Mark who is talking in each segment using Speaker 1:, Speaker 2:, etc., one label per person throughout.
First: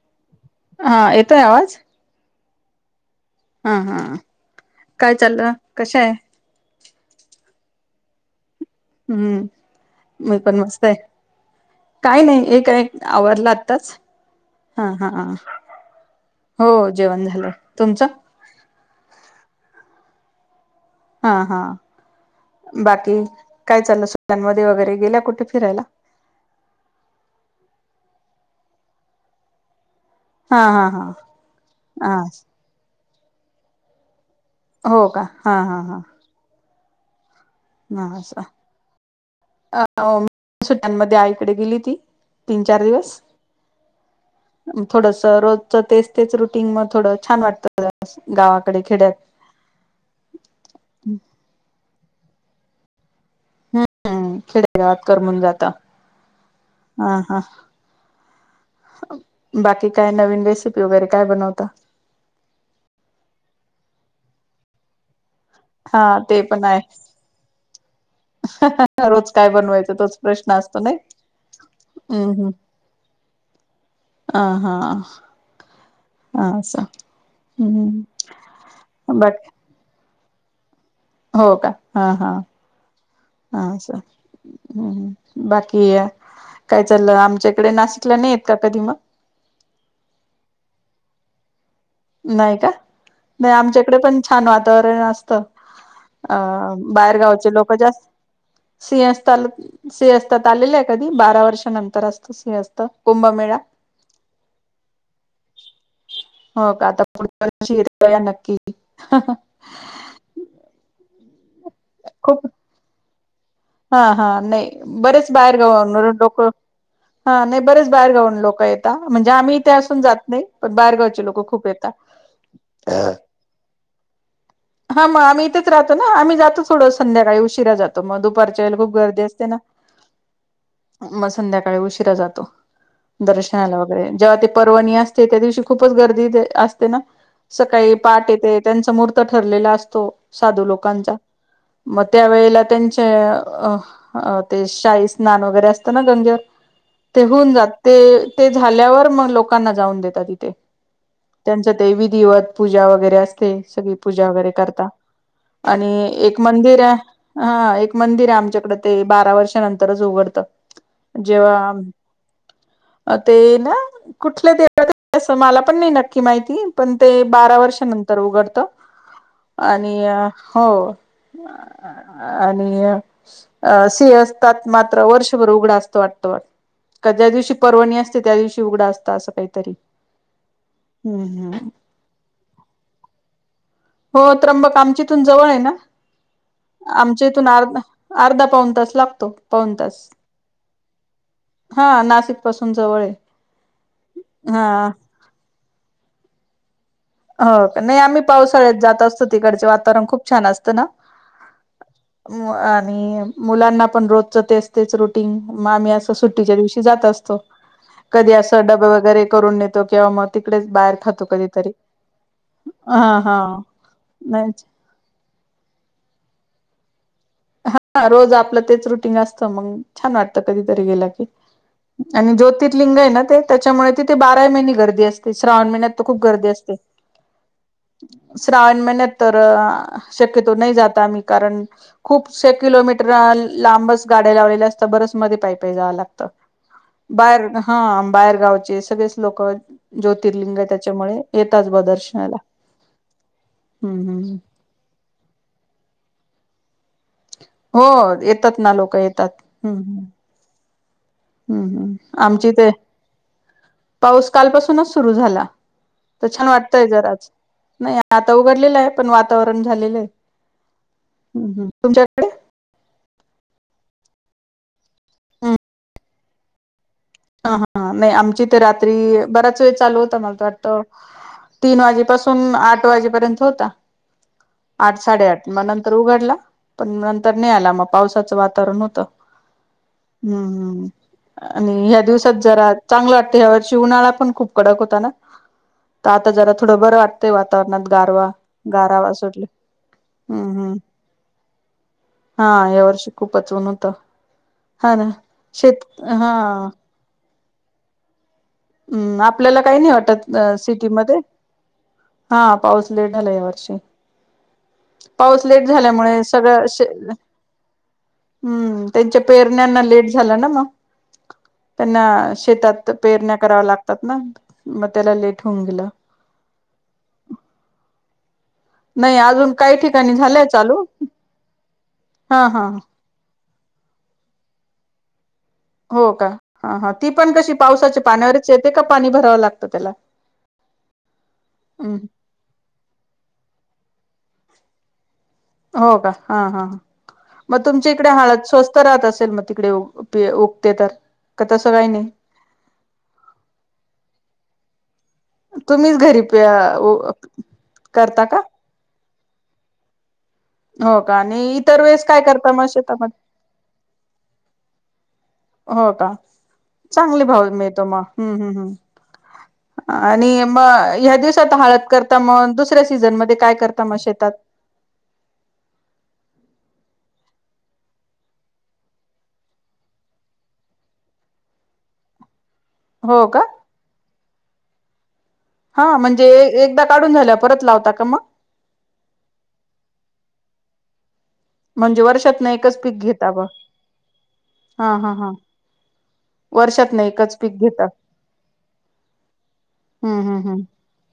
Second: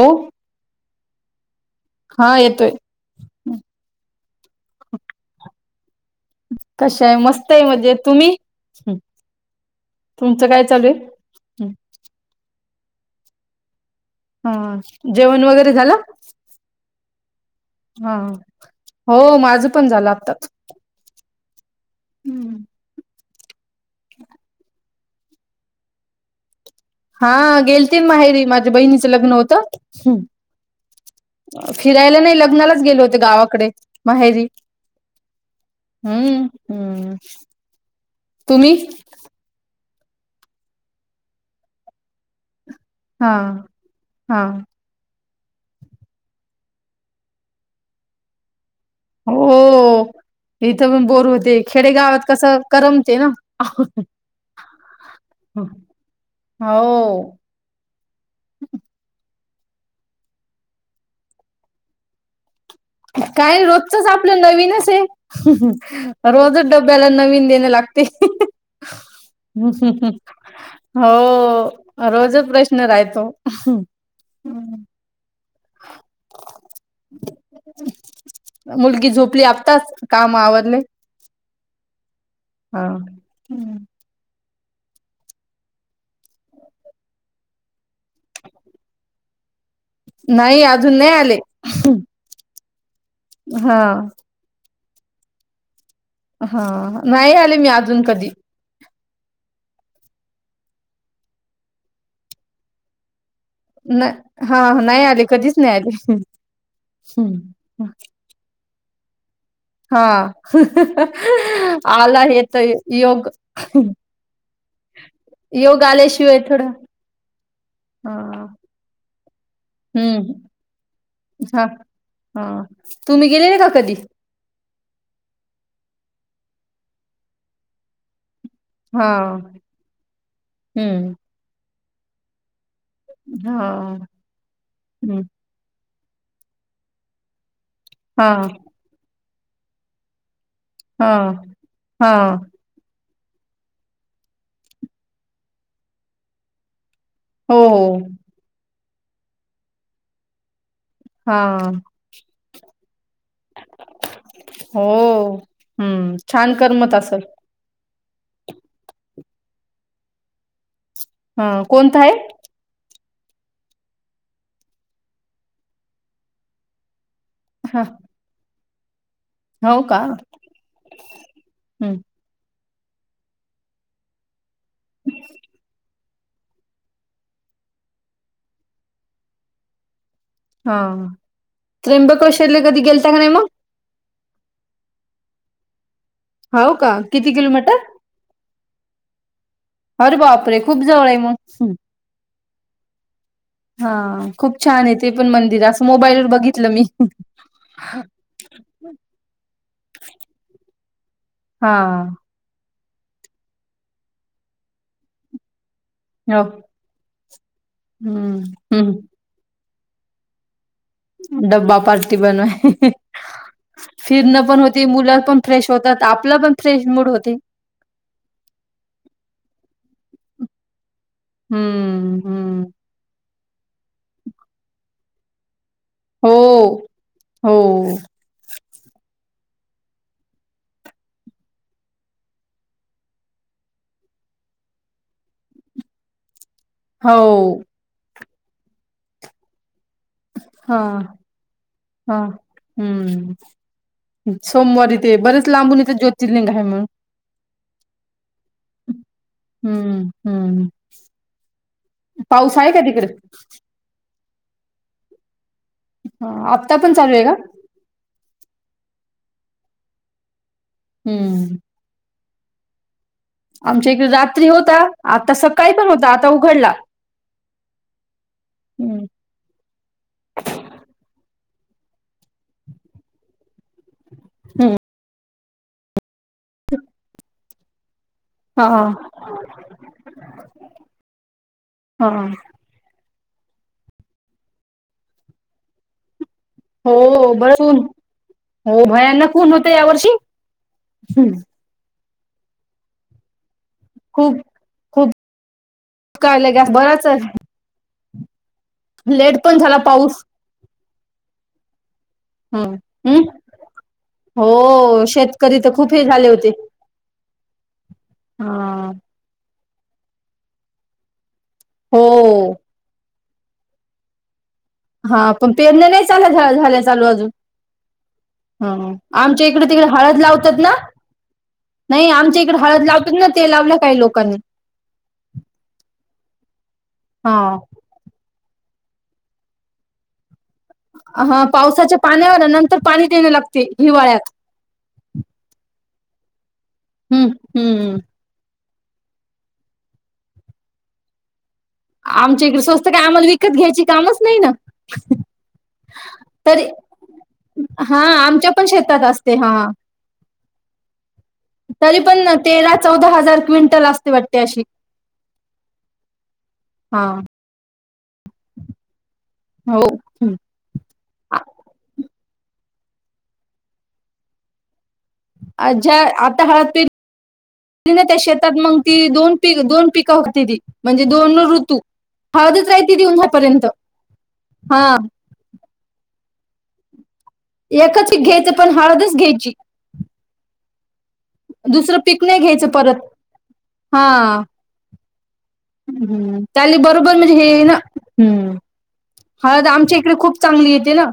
Speaker 1: हो,
Speaker 2: हा येतोय आवाज?
Speaker 1: हा येतोय.
Speaker 2: हा हा काय चाललं कशा आहे?
Speaker 1: कशा आहे मस्त आहे. म्हणजे तुम्ही?
Speaker 2: हम्म मी
Speaker 1: तुमचं
Speaker 2: पण
Speaker 1: काय
Speaker 2: मस्त
Speaker 1: चालू
Speaker 2: आहे काय नाही एकय आवरला आताच?
Speaker 1: [inaudible] हा जेवण वगैरे झालं?
Speaker 2: हो जेवण झालं. तुमचं
Speaker 1: हा, हो माझं पण झालं आताच.
Speaker 2: हा हा. बाकी काय चाललं संमध्ये वगैरे? गेल्या कुठे फिरायला?
Speaker 1: हा -गेलतील माहेरी माझ्या बहिणीचं लग्न होतं. हम्
Speaker 2: हा हा हा
Speaker 1: [inaudible]
Speaker 2: हा
Speaker 1: फिरायला नाही लग्नालाच गेले होते गावाकडे माहेरी.
Speaker 2: हो का हा हा हा.
Speaker 1: हम्म.
Speaker 2: ह
Speaker 1: तुम्ही
Speaker 2: मी [unintelligible] सुट्ट्यामध्ये आईकडे गेली ती? तीन चार दिवस
Speaker 1: हा हा
Speaker 2: [inaudible] थोडस! रोजच तेच तेच रुटीन मग थोडं छान वाटतं गावात.
Speaker 1: हो, इथं पण बोलू होते खेडेगावात कसं करमते ना.
Speaker 2: हम्म हम् खेडेगावात करमून जात हा
Speaker 1: हो
Speaker 2: हा. [inaudible] बाकी काय नवीन रेसिपी वगैरे काय बनवता?
Speaker 1: काय रोजचच आपलं नवीन अस आहे.
Speaker 2: हा ते पण
Speaker 1: रोजच
Speaker 2: आहे
Speaker 1: डब्याला नवीन देणे लागते..
Speaker 2: रोज काय बनवायचं तोच प्रश्न असतो नाही
Speaker 1: हो रोजच प्रश्न राहतो?
Speaker 2: आ हा, अस हम्
Speaker 1: मुलगी झोपली
Speaker 2: बाकी.
Speaker 1: आताच काम आवडले?
Speaker 2: हो का हा हा हा, हम् बाकी य काय चाललं, आमच्या इकडे नाशिकला नाही येत का? कधी मग.
Speaker 1: नाही अजून नाही आले
Speaker 2: नाही का नाही
Speaker 1: हा
Speaker 2: आमच्याकडे पण छान वातावरण असत
Speaker 1: हा
Speaker 2: अं
Speaker 1: नाही
Speaker 2: बाहेरगावचे
Speaker 1: आले मी
Speaker 2: लोक
Speaker 1: अजून
Speaker 2: जास्त
Speaker 1: कधी
Speaker 2: सिंहस्ता सिंहस्तात आलेले आहे कधी बारा वर्षानंतर असतो सिंहस्त कुंभमेळा
Speaker 1: हा नाही आले कधीच नाही आले.
Speaker 2: हो का आता पुढ शिर नक्की
Speaker 1: हा आला हे
Speaker 2: खूप
Speaker 1: तर योग
Speaker 2: हा हा नाही बरेच बाहेर
Speaker 1: योग
Speaker 2: गाऊ
Speaker 1: आल्याशिवाय
Speaker 2: लोक
Speaker 1: थोडं
Speaker 2: हा नाही बरेच
Speaker 1: हा
Speaker 2: बाहेरगावून लोक येतात म्हणजे आम्हीथे असून जात
Speaker 1: हम्म
Speaker 2: नाही पण बाहेरगावचे लोक खूप
Speaker 1: हा
Speaker 2: येतात.
Speaker 1: हा तुम्ही गेलेले का कधी
Speaker 2: हा मग आम्ही इथेच राहो ना आम्ही जातो थोडं संध्याकाळी उशिरा जातो मग दुपारच्या खूप
Speaker 1: हा
Speaker 2: गर्दी असते ना
Speaker 1: हम्म.
Speaker 2: मग संध्याकाळी उशिरा जातो
Speaker 1: हा
Speaker 2: दर्शनाला वगैरे जेव्हा ते परर्वणी
Speaker 1: हम्म.
Speaker 2: असते त्या दिवशी खूपच गर्दी असते ना सकाळी
Speaker 1: हा
Speaker 2: पाठ येते त्यांचा मूर्त ठरलेला असतो साधू
Speaker 1: हा
Speaker 2: लोकांचा मग
Speaker 1: हा
Speaker 2: त्यावेळेला त्यां अ अ ते शाई स्नान वगैरे असतं ना गंगे ते होऊन
Speaker 1: हो
Speaker 2: जात
Speaker 1: हो.
Speaker 2: ते ते झाल्यावर मग लोकांना जाऊन देतात तिथे
Speaker 1: हा
Speaker 2: त्यांचं देवी दिवत पूजा वगैरे अस पूजा वगैरे
Speaker 1: हो हम्म
Speaker 2: एक
Speaker 1: छान
Speaker 2: मंदिर
Speaker 1: करमत असल.
Speaker 2: मंदिर आहे आमच्याकडे ते बारा वर्षानंतरच उघडत
Speaker 1: हा कोणत आहे
Speaker 2: अ ते ना कुठल्या देवात अस मला पण नाही नक्की माहिती पण ते बारा
Speaker 1: हा
Speaker 2: वर्षानंतर उघडतं.
Speaker 1: हो का
Speaker 2: आणि हो
Speaker 1: हम्म
Speaker 2: आणि अ से असतात मात्र वर्षभर उघडा असत वाटत ज्या दिवशी पर्वणी असते त्या दिवशी उघडा असता असं काहीतरी
Speaker 1: हा
Speaker 2: हम्म हम्
Speaker 1: त्र्यंबक शरले कधी गेलता का नाही मग
Speaker 2: हो त्र्यंबक आमच्या इथून जवळ आहे ना
Speaker 1: हो का
Speaker 2: आमच्या
Speaker 1: किती
Speaker 2: इथून
Speaker 1: किलोमीटर?
Speaker 2: आर्ध अर्धा पाऊन तास लागतो पन तास
Speaker 1: अरे बापरे! खूप जवळ आहे मग.
Speaker 2: हा नाशिक पासून जवळ आहे
Speaker 1: हा खूप छान
Speaker 2: हा
Speaker 1: आहे ते पण मंदिर असं मोबाईलवरर बघितलं मी
Speaker 2: हो का नाही आम्ही पावसाळ्यात जात असतो तिकडचे वातावरण खूप छान असतं ना
Speaker 1: हा
Speaker 2: आणि मुलांना पण रोजच ते असतेच रुटीन मग आम्ही अस
Speaker 1: हो
Speaker 2: सुट्टीच्या दिवशी जात असतो कधी
Speaker 1: हम्म
Speaker 2: अस डब
Speaker 1: हम्म
Speaker 2: वगैरे करून किंवा मग तिकडेच बाहेर खातो कधीतरी हा हा
Speaker 1: फिण
Speaker 2: नाही
Speaker 1: पण मु पण फ्रेश होतात आपला पण फ्रेश मूड होत
Speaker 2: हा रोज आपलं तेच रुटीन असतं मग छान वाटत कधीतरी गेला क
Speaker 1: हम्म,
Speaker 2: आणि
Speaker 1: हम्म.
Speaker 2: ज्योतिर्लिंग आहे ना ते त्याच्यामुळे तिथे बारा महिने गर्दी असते श्रावण महिन्यात खूप
Speaker 1: हो,
Speaker 2: गर्दी असते
Speaker 1: हो,
Speaker 2: ण महिन्यात तर शक्यतो नाही जात आम्ही कारण खूपशे किलोमीटर लांबच गाड्या लावलेल्या असत बरच मध्ये पायप जावं लागतं बाहेर
Speaker 1: हो.
Speaker 2: हा बाहेरगावचे सगळेच लोक ज्योतिर्लिंग आहे
Speaker 1: हां,
Speaker 2: त्याच्यामुळे येतच ब
Speaker 1: हां.
Speaker 2: दर्शनाला
Speaker 1: हम्म सोमवारी इ ते बरेच लांबून इथं ज्योतिर्लिंग आहे म्हणून
Speaker 2: हो येतात ना लोक येत
Speaker 1: हम्म हम्म
Speaker 2: हम्म हम् आमची
Speaker 1: पाऊस
Speaker 2: ते
Speaker 1: आहे का तिकडे?
Speaker 2: पाऊस काल पासूनच सुरु झाला तर
Speaker 1: हां,
Speaker 2: छान
Speaker 1: आत्ता
Speaker 2: वाटतय
Speaker 1: पण चालू आहे
Speaker 2: जराज
Speaker 1: का?
Speaker 2: नाही आता उघडले पण वातावरण झालं
Speaker 1: हम्म.
Speaker 2: तुमच्या
Speaker 1: आमच्या इकडे रात्री होता आता
Speaker 2: ह
Speaker 1: सकाळी पण होता आता उघडला
Speaker 2: हा हा नाही आमची तर
Speaker 1: हं,
Speaker 2: रात्री बराच वेळ चालू होता मला तर वाटत तीन वाजेपासून आठ वाजेपर्यंत होता
Speaker 1: हं.
Speaker 2: आठ साडेआठ मग नंतर उघडला पण नंतर नाही आला मग पावसाचं वातावरण
Speaker 1: हां,
Speaker 2: होत् आणि
Speaker 1: हां.
Speaker 2: दिवात जरा चांग वाटत ह्या वर्षी उन्हाळा पण खूप कडक होता ना आता जरा थोडं बरं वाटतंय
Speaker 1: हो, बरंच ऊन.
Speaker 2: वातावरणात गारवा
Speaker 1: हो,
Speaker 2: गारावा असटलं हम्म हम्
Speaker 1: हम्म
Speaker 2: हा या वर्षी खूपच ऊन हो त
Speaker 1: खूप
Speaker 2: हा ना
Speaker 1: खूप
Speaker 2: शेत हा
Speaker 1: काय लगे बराच
Speaker 2: हम्म
Speaker 1: लेट पण
Speaker 2: आपल्याला
Speaker 1: झाला
Speaker 2: काही नाही
Speaker 1: पाऊस
Speaker 2: वाटत सिटीमध्ये हा
Speaker 1: हं
Speaker 2: पाऊस लेट
Speaker 1: हं
Speaker 2: झाला या वर्षी
Speaker 1: हो
Speaker 2: पाऊस
Speaker 1: शेतकरी
Speaker 2: लेट
Speaker 1: तर खूप हे
Speaker 2: झाल्यामुळे
Speaker 1: झाले होते.
Speaker 2: सगळंे
Speaker 1: हा
Speaker 2: हम्म त्यांच्या पेरण्यांना लेट झाला ना मग
Speaker 1: हो
Speaker 2: त्यांना शेतात पेरण्या कराव्या लागतात ना. मग त्याला
Speaker 1: हा
Speaker 2: लेट
Speaker 1: पण
Speaker 2: होऊन गेलं
Speaker 1: पेरने नाही चाल झालं चालू अजून ह
Speaker 2: नाही
Speaker 1: आमच्या
Speaker 2: अजून
Speaker 1: इकडे
Speaker 2: काही
Speaker 1: तिकडे
Speaker 2: ठिकाणी
Speaker 1: हळद
Speaker 2: झालंय
Speaker 1: लावतात ना
Speaker 2: चालू
Speaker 1: नाही आमच्या
Speaker 2: हा
Speaker 1: इकडे
Speaker 2: हा
Speaker 1: हळद लावतात ना ते लावलं काय लोकांनी
Speaker 2: हो का ह हा ती पण कशी पावसाच्या पाण्यावरच येते का पाणी भरावं लागतं त्याला
Speaker 1: हा
Speaker 2: हम्म.
Speaker 1: पावसाच्या पाण्यावर नंतर पाणी देणे लागते हिवाळ्यात
Speaker 2: हो का हा हा
Speaker 1: हं
Speaker 2: मग तुमची
Speaker 1: हं
Speaker 2: इकडे हळत स्वस्त स्वस्त राहत असेल मग तिकडे उगते तर का तसं काही नाही
Speaker 1: आमच्या इकडे स्वस्त काय आम्हाला विकत घ्यायची कामच नाही ना
Speaker 2: तुम्हीच घरी
Speaker 1: त
Speaker 2: पे- उ-
Speaker 1: हा
Speaker 2: करता का
Speaker 1: आमच्या पण शेतात असत ते हा
Speaker 2: हो का आणि इतर
Speaker 1: तरी
Speaker 2: वेळेस काय
Speaker 1: पण
Speaker 2: करता मग
Speaker 1: तेला चौदा
Speaker 2: शेतामध्ये
Speaker 1: हजार क्विंटल असते वाटते अशी
Speaker 2: हो का
Speaker 1: हा
Speaker 2: चांगले भाव मिळतो मग हम्म हम् हम्.
Speaker 1: हो
Speaker 2: आणि मग ह दिवसता हळद कर आ मग दुसऱ्या सीझन मध्ये काय करता मग शेतात
Speaker 1: अच्छा, आता हळद पे शेतात ना त्या शेतात मग ती दोन पी दोन पिकं होती ती म्हणजे दोन ऋतू. हळदच राहती या
Speaker 2: हो
Speaker 1: दिवसा
Speaker 2: का
Speaker 1: पर्यंत . हा
Speaker 2: हा म्हणजे एकदा काढून झाल्या परत लावता का
Speaker 1: एकच
Speaker 2: मग
Speaker 1: घ्यायचं पण हळदच घ्यायची. दुसरं
Speaker 2: म्हणजे
Speaker 1: पिक. नाही
Speaker 2: वर्षातन
Speaker 1: घ्यायचं
Speaker 2: एकच पीक
Speaker 1: परत.
Speaker 2: घेता ब
Speaker 1: हा
Speaker 2: हा हा हा
Speaker 1: हम्म त्याले
Speaker 2: वर्षातन
Speaker 1: बरोबर म्हणजे
Speaker 2: एकच पीक
Speaker 1: हे ना
Speaker 2: घेता
Speaker 1: हम् हा तर आमच्या इकडे
Speaker 2: हम्म
Speaker 1: खूप चांगली येते ना.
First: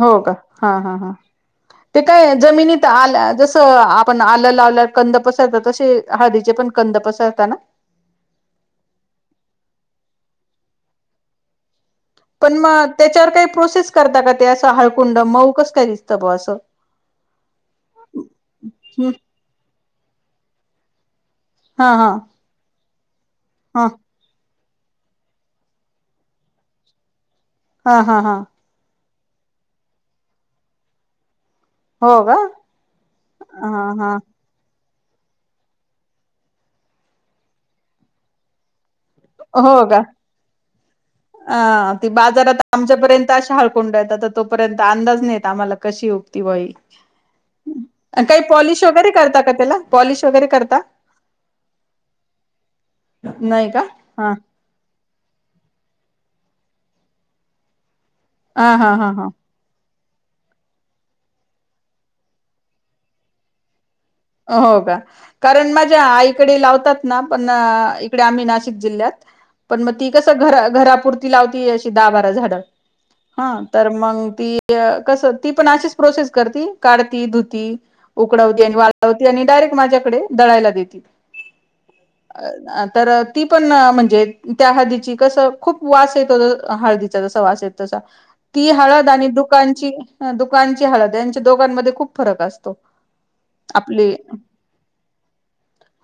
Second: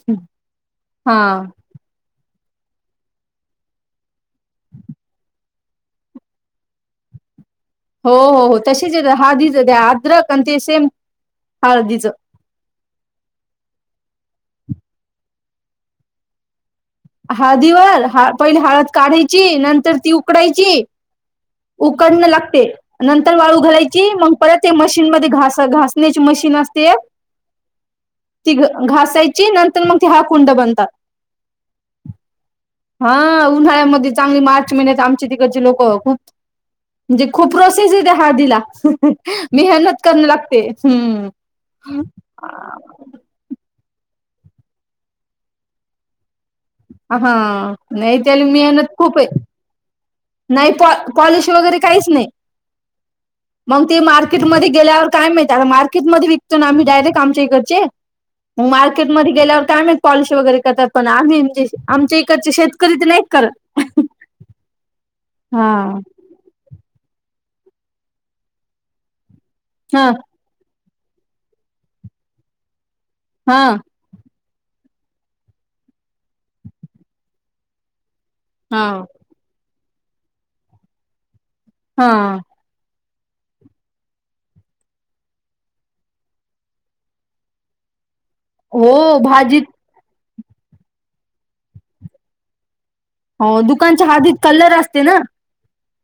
Speaker 2: होका, हा हा हा ते काय जमिनीत आल्या जस आपण आलं लावल्या कंद पसरतात तसे हळदीचे पण कंद तपसरत ना.
Speaker 1: हो हो हो तशीच येत हळदीच ते अद्रक आणि ते सेम हळदीच
Speaker 2: पण मग त्याच्यावर काही प्रोसेस करता का ते असं हाळकुंड मऊ कस काय दिसतं ब असं
Speaker 1: हळदीवाल पहिली हळद
Speaker 2: हम्म
Speaker 1: काढायची नंतर ती उकडायची
Speaker 2: हा हा
Speaker 1: उकडणं लागते नंतर वाळू
Speaker 2: हा
Speaker 1: घालायची मग परत ते मशीन मध्ये घास घासण्याची मशीन असते
Speaker 2: हा हा हा
Speaker 1: ती घसायची जि नंतर मग ते हळकुंड बनतात
Speaker 2: हो का
Speaker 1: हा
Speaker 2: हा
Speaker 1: उन्हाळ्यामध्ये
Speaker 2: हा
Speaker 1: चांगली मात महिन्यात आमचे तिकडचे लोक खूप म्हणजे खूप प्रोसेस ये त्या हळदीला.
Speaker 2: हो का
Speaker 1: मेहनत करून लागते ह्म
Speaker 2: अ ती बाजारात आमच्यापर्यंत अशा हाळकुंड तोपर्यंत अंदाज नाहीेत आम्हाला कशी उगती
Speaker 1: हा नाही
Speaker 2: काही
Speaker 1: त्याला
Speaker 2: पॉलिश
Speaker 1: मेहनत
Speaker 2: वगैरे
Speaker 1: खूप
Speaker 2: करता
Speaker 1: आहे
Speaker 2: का त्याला? पॉलिश वगैरे
Speaker 1: नाही
Speaker 2: करता
Speaker 1: पॉलिश वगैरे काहीच नाही
Speaker 2: नाही का
Speaker 1: मग ते
Speaker 2: हा
Speaker 1: मार्केटमध्ये गेल्यावर काय माहित मार्केटमध्ये विकतोना आम्ही डायरेक्ट आमच्या इकडचे मग
Speaker 2: हा हा हा हा
Speaker 1: मार्केटमध्ये गेल्यावर काय माहित पॉलिश वगैरे करतात पण आम्ही म्हणजे आमच्या इकडचे शेतकरी तर नाही करत
Speaker 2: हो का कारण
Speaker 1: हा.
Speaker 2: माझ्या आईकडे लावतात. लावतात ना इकडे आम्ही नाशिक जिल्हात पण मग
Speaker 1: हा
Speaker 2: ती कसं घरात पुरती लावती दहा-बारा झाड हा मग ती कसं ती पण अशीच प्रोसेस कर काढती धुती उकडवती आणि
Speaker 1: हा
Speaker 2: वाळवती आणि डायरेक्ट माझ्याकडे दळायला देती
Speaker 1: हा
Speaker 2: तर ती पण म्हणजे त्या हळदीची कसं खूप वास येतो हळदीचा जसा वास येतो तसा ती हळद
Speaker 1: हो
Speaker 2: आणि
Speaker 1: भाजीत
Speaker 2: दुकानची दुकानची हळद यांच्या दोघांमध्ये खूप फरक असतो.
Speaker 1: हो दुकानच्या
Speaker 2: आपली
Speaker 1: हळदीत कलर असते ना?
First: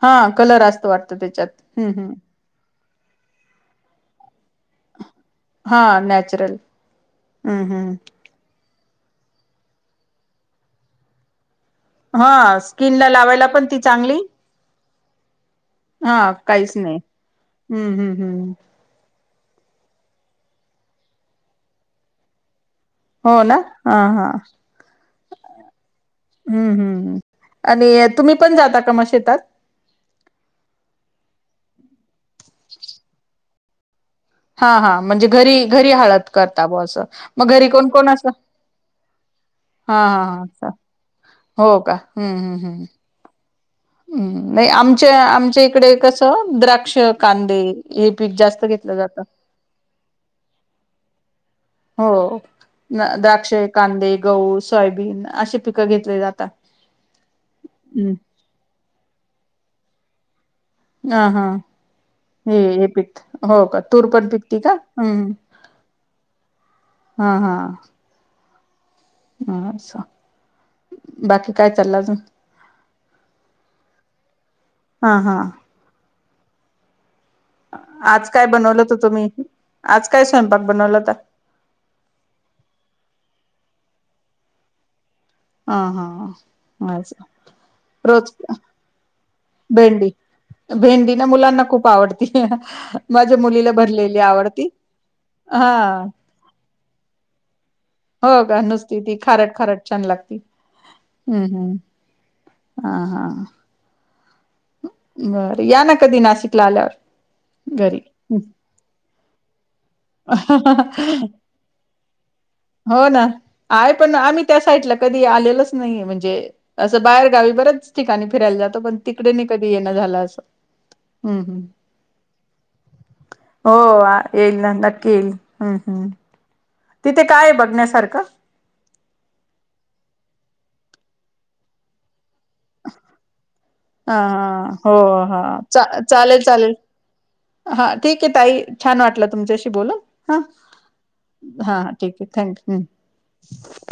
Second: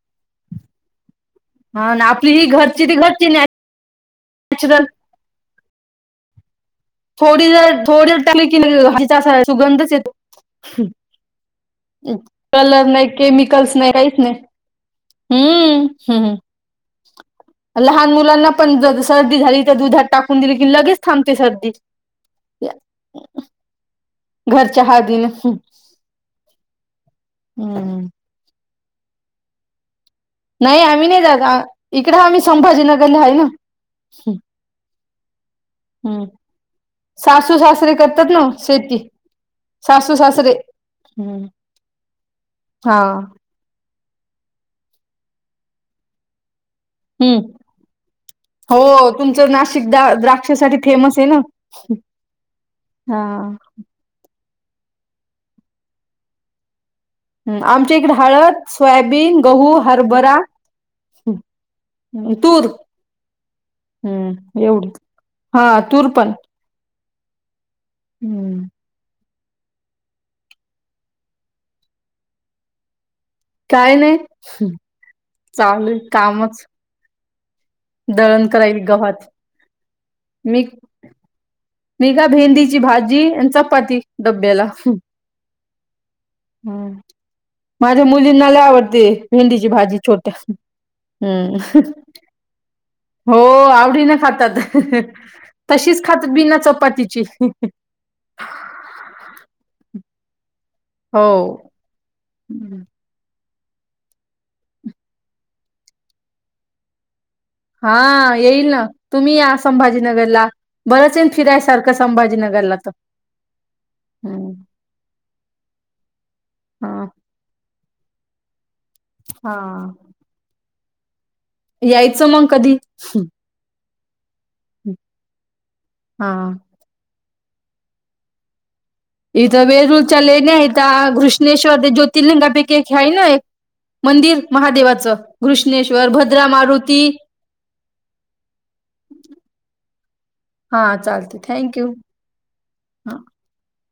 Speaker 2: हा कलर असतो वाटतं. त्याच्यात हम्म
Speaker 1: हा ना
Speaker 2: हम्म
Speaker 1: आपली हि घरची ती घरची नॅचरल
Speaker 2: हा नॅचरल
Speaker 1: थोडी
Speaker 2: हम्म
Speaker 1: जर थोडी
Speaker 2: हम्म
Speaker 1: जर टाकली की नाही लगेच सुगंधच येतो.
Speaker 2: हा
Speaker 1: कलर नाही
Speaker 2: स्किनला लावायला पण
Speaker 1: केमिकल्स
Speaker 2: ती
Speaker 1: नाही काहीच
Speaker 2: चांगली
Speaker 1: नाही. हम्म
Speaker 2: हा
Speaker 1: हम्म
Speaker 2: काहीच नाही हम्म
Speaker 1: लहान
Speaker 2: हम्म
Speaker 1: मुलांना
Speaker 2: हम्म
Speaker 1: पण जर सर्दी झाली तर दुधात टाकून दिली की लगेच थांबते सर्दी.
Speaker 2: हो ना हा
Speaker 1: घरच्या हळदीने हम्म.
Speaker 2: आणि तुम्ही पण जाता का? का मग शेतात?
Speaker 1: नाही आम्ही नाही जात इकडं आम्ही संभाजीनगरला आहे ना
Speaker 2: हा हा म्हणजे घरी घरी
Speaker 1: हम्म
Speaker 2: हळद करता बर असं मग
Speaker 1: सासू
Speaker 2: घरी कोण
Speaker 1: सासरे
Speaker 2: कोण असतं?
Speaker 1: करतात ना शेती
Speaker 2: हा
Speaker 1: सासू
Speaker 2: हा
Speaker 1: सासरे
Speaker 2: हा हो का हम्म हम्म हम्म.
Speaker 1: हा
Speaker 2: हम्म नाही आमच्या आमच्या इकडे कसं द्राक्षे द्राक्षे
Speaker 1: हम्म
Speaker 2: कांदे हे पीक जास्त
Speaker 1: हो
Speaker 2: घेतलं जातं.
Speaker 1: तुमचं नाशिक दा द्राक्षासाठी फेमस आहे ना
Speaker 2: हो
Speaker 1: हा
Speaker 2: द्राक्ष कांदे गहू सोयाबीन असे पिकं घेतले जातात.
Speaker 1: हम्म आमच्या इकडे
Speaker 2: हम्म
Speaker 1: हळद सोयाबीन गहू हरभरा
Speaker 2: अ हा
Speaker 1: तूर
Speaker 2: हे पिक हो का तूर पण पिकती
Speaker 1: हम्म
Speaker 2: का
Speaker 1: एवढी
Speaker 2: हम्म.
Speaker 1: हा तूर पण
Speaker 2: हा हा
Speaker 1: हम्म.
Speaker 2: असं बाकी काय चाललंय आजून?
Speaker 1: काही नाही
Speaker 2: हा हा
Speaker 1: चालूय कामच
Speaker 2: आज काय
Speaker 1: दळण
Speaker 2: बनवल
Speaker 1: करायल
Speaker 2: हो
Speaker 1: गव्हात
Speaker 2: तुम्ही आज काय स्वयंपाक
Speaker 1: मी
Speaker 2: बनवलाता?
Speaker 1: मी का भेंडीची भाजी आणि चपाती डब्याला
Speaker 2: हा हा
Speaker 1: हम्म
Speaker 2: असं
Speaker 1: माझ्या
Speaker 2: रोज
Speaker 1: मुलींनाला आवडते भेंडीची भाजी
Speaker 2: भेंडी
Speaker 1: छोट्या
Speaker 2: भेंडी ना मुलांना
Speaker 1: हम्म
Speaker 2: खूप आवडती माझ्या
Speaker 1: हो
Speaker 2: मुलीला
Speaker 1: आवडीनी
Speaker 2: भरलेली
Speaker 1: खातात
Speaker 2: आवडती हा
Speaker 1: तशीच खातात बिना चपातीची
Speaker 2: हो का नुसती ती खारट खारट छान लागती
Speaker 1: हो
Speaker 2: हम्म हम्म. हा हा. बरं या ना कधी नाशिकला आल्यावर घरी
Speaker 1: हा येईल ना तुम्ही या संभाजीनगरला बरंच येना फिरायसारखं संभाजीनगर
Speaker 2: हो ना आहे पण आम्ही त्या साईडला कधी आलेलोच नाही म्हणजे असं
Speaker 1: हा
Speaker 2: बाहेर गावी बरंच ठिकाणी फिरायला जातो. पण तिकडे न
Speaker 1: हा
Speaker 2: कधी येण झालं असं हम्म हम्म
Speaker 1: यायचं मग कधी
Speaker 2: हो येईल ना नक्की येईल हम्म हम्म
Speaker 1: हा
Speaker 2: तिथे काय बघण्यासारखं
Speaker 1: इथं वेरूळच्या लेणी आहेत घुश्मेश्वर ज्योतिर्लिंग पैकी ख्याय ना एक
Speaker 2: हा
Speaker 1: मंदिर
Speaker 2: हा हो
Speaker 1: महादेवाचं
Speaker 2: हा चा
Speaker 1: घृष्णेश्वर
Speaker 2: चालेल
Speaker 1: भद्रा
Speaker 2: चालेल
Speaker 1: मारुती
Speaker 2: हा ठीक आहे. ताई छान वाटलं तुमच्याशी बोलून हा
Speaker 1: चालते
Speaker 2: हा
Speaker 1: थँक्यू
Speaker 2: ठीक आहे.
Speaker 1: हा
Speaker 2: थँकम्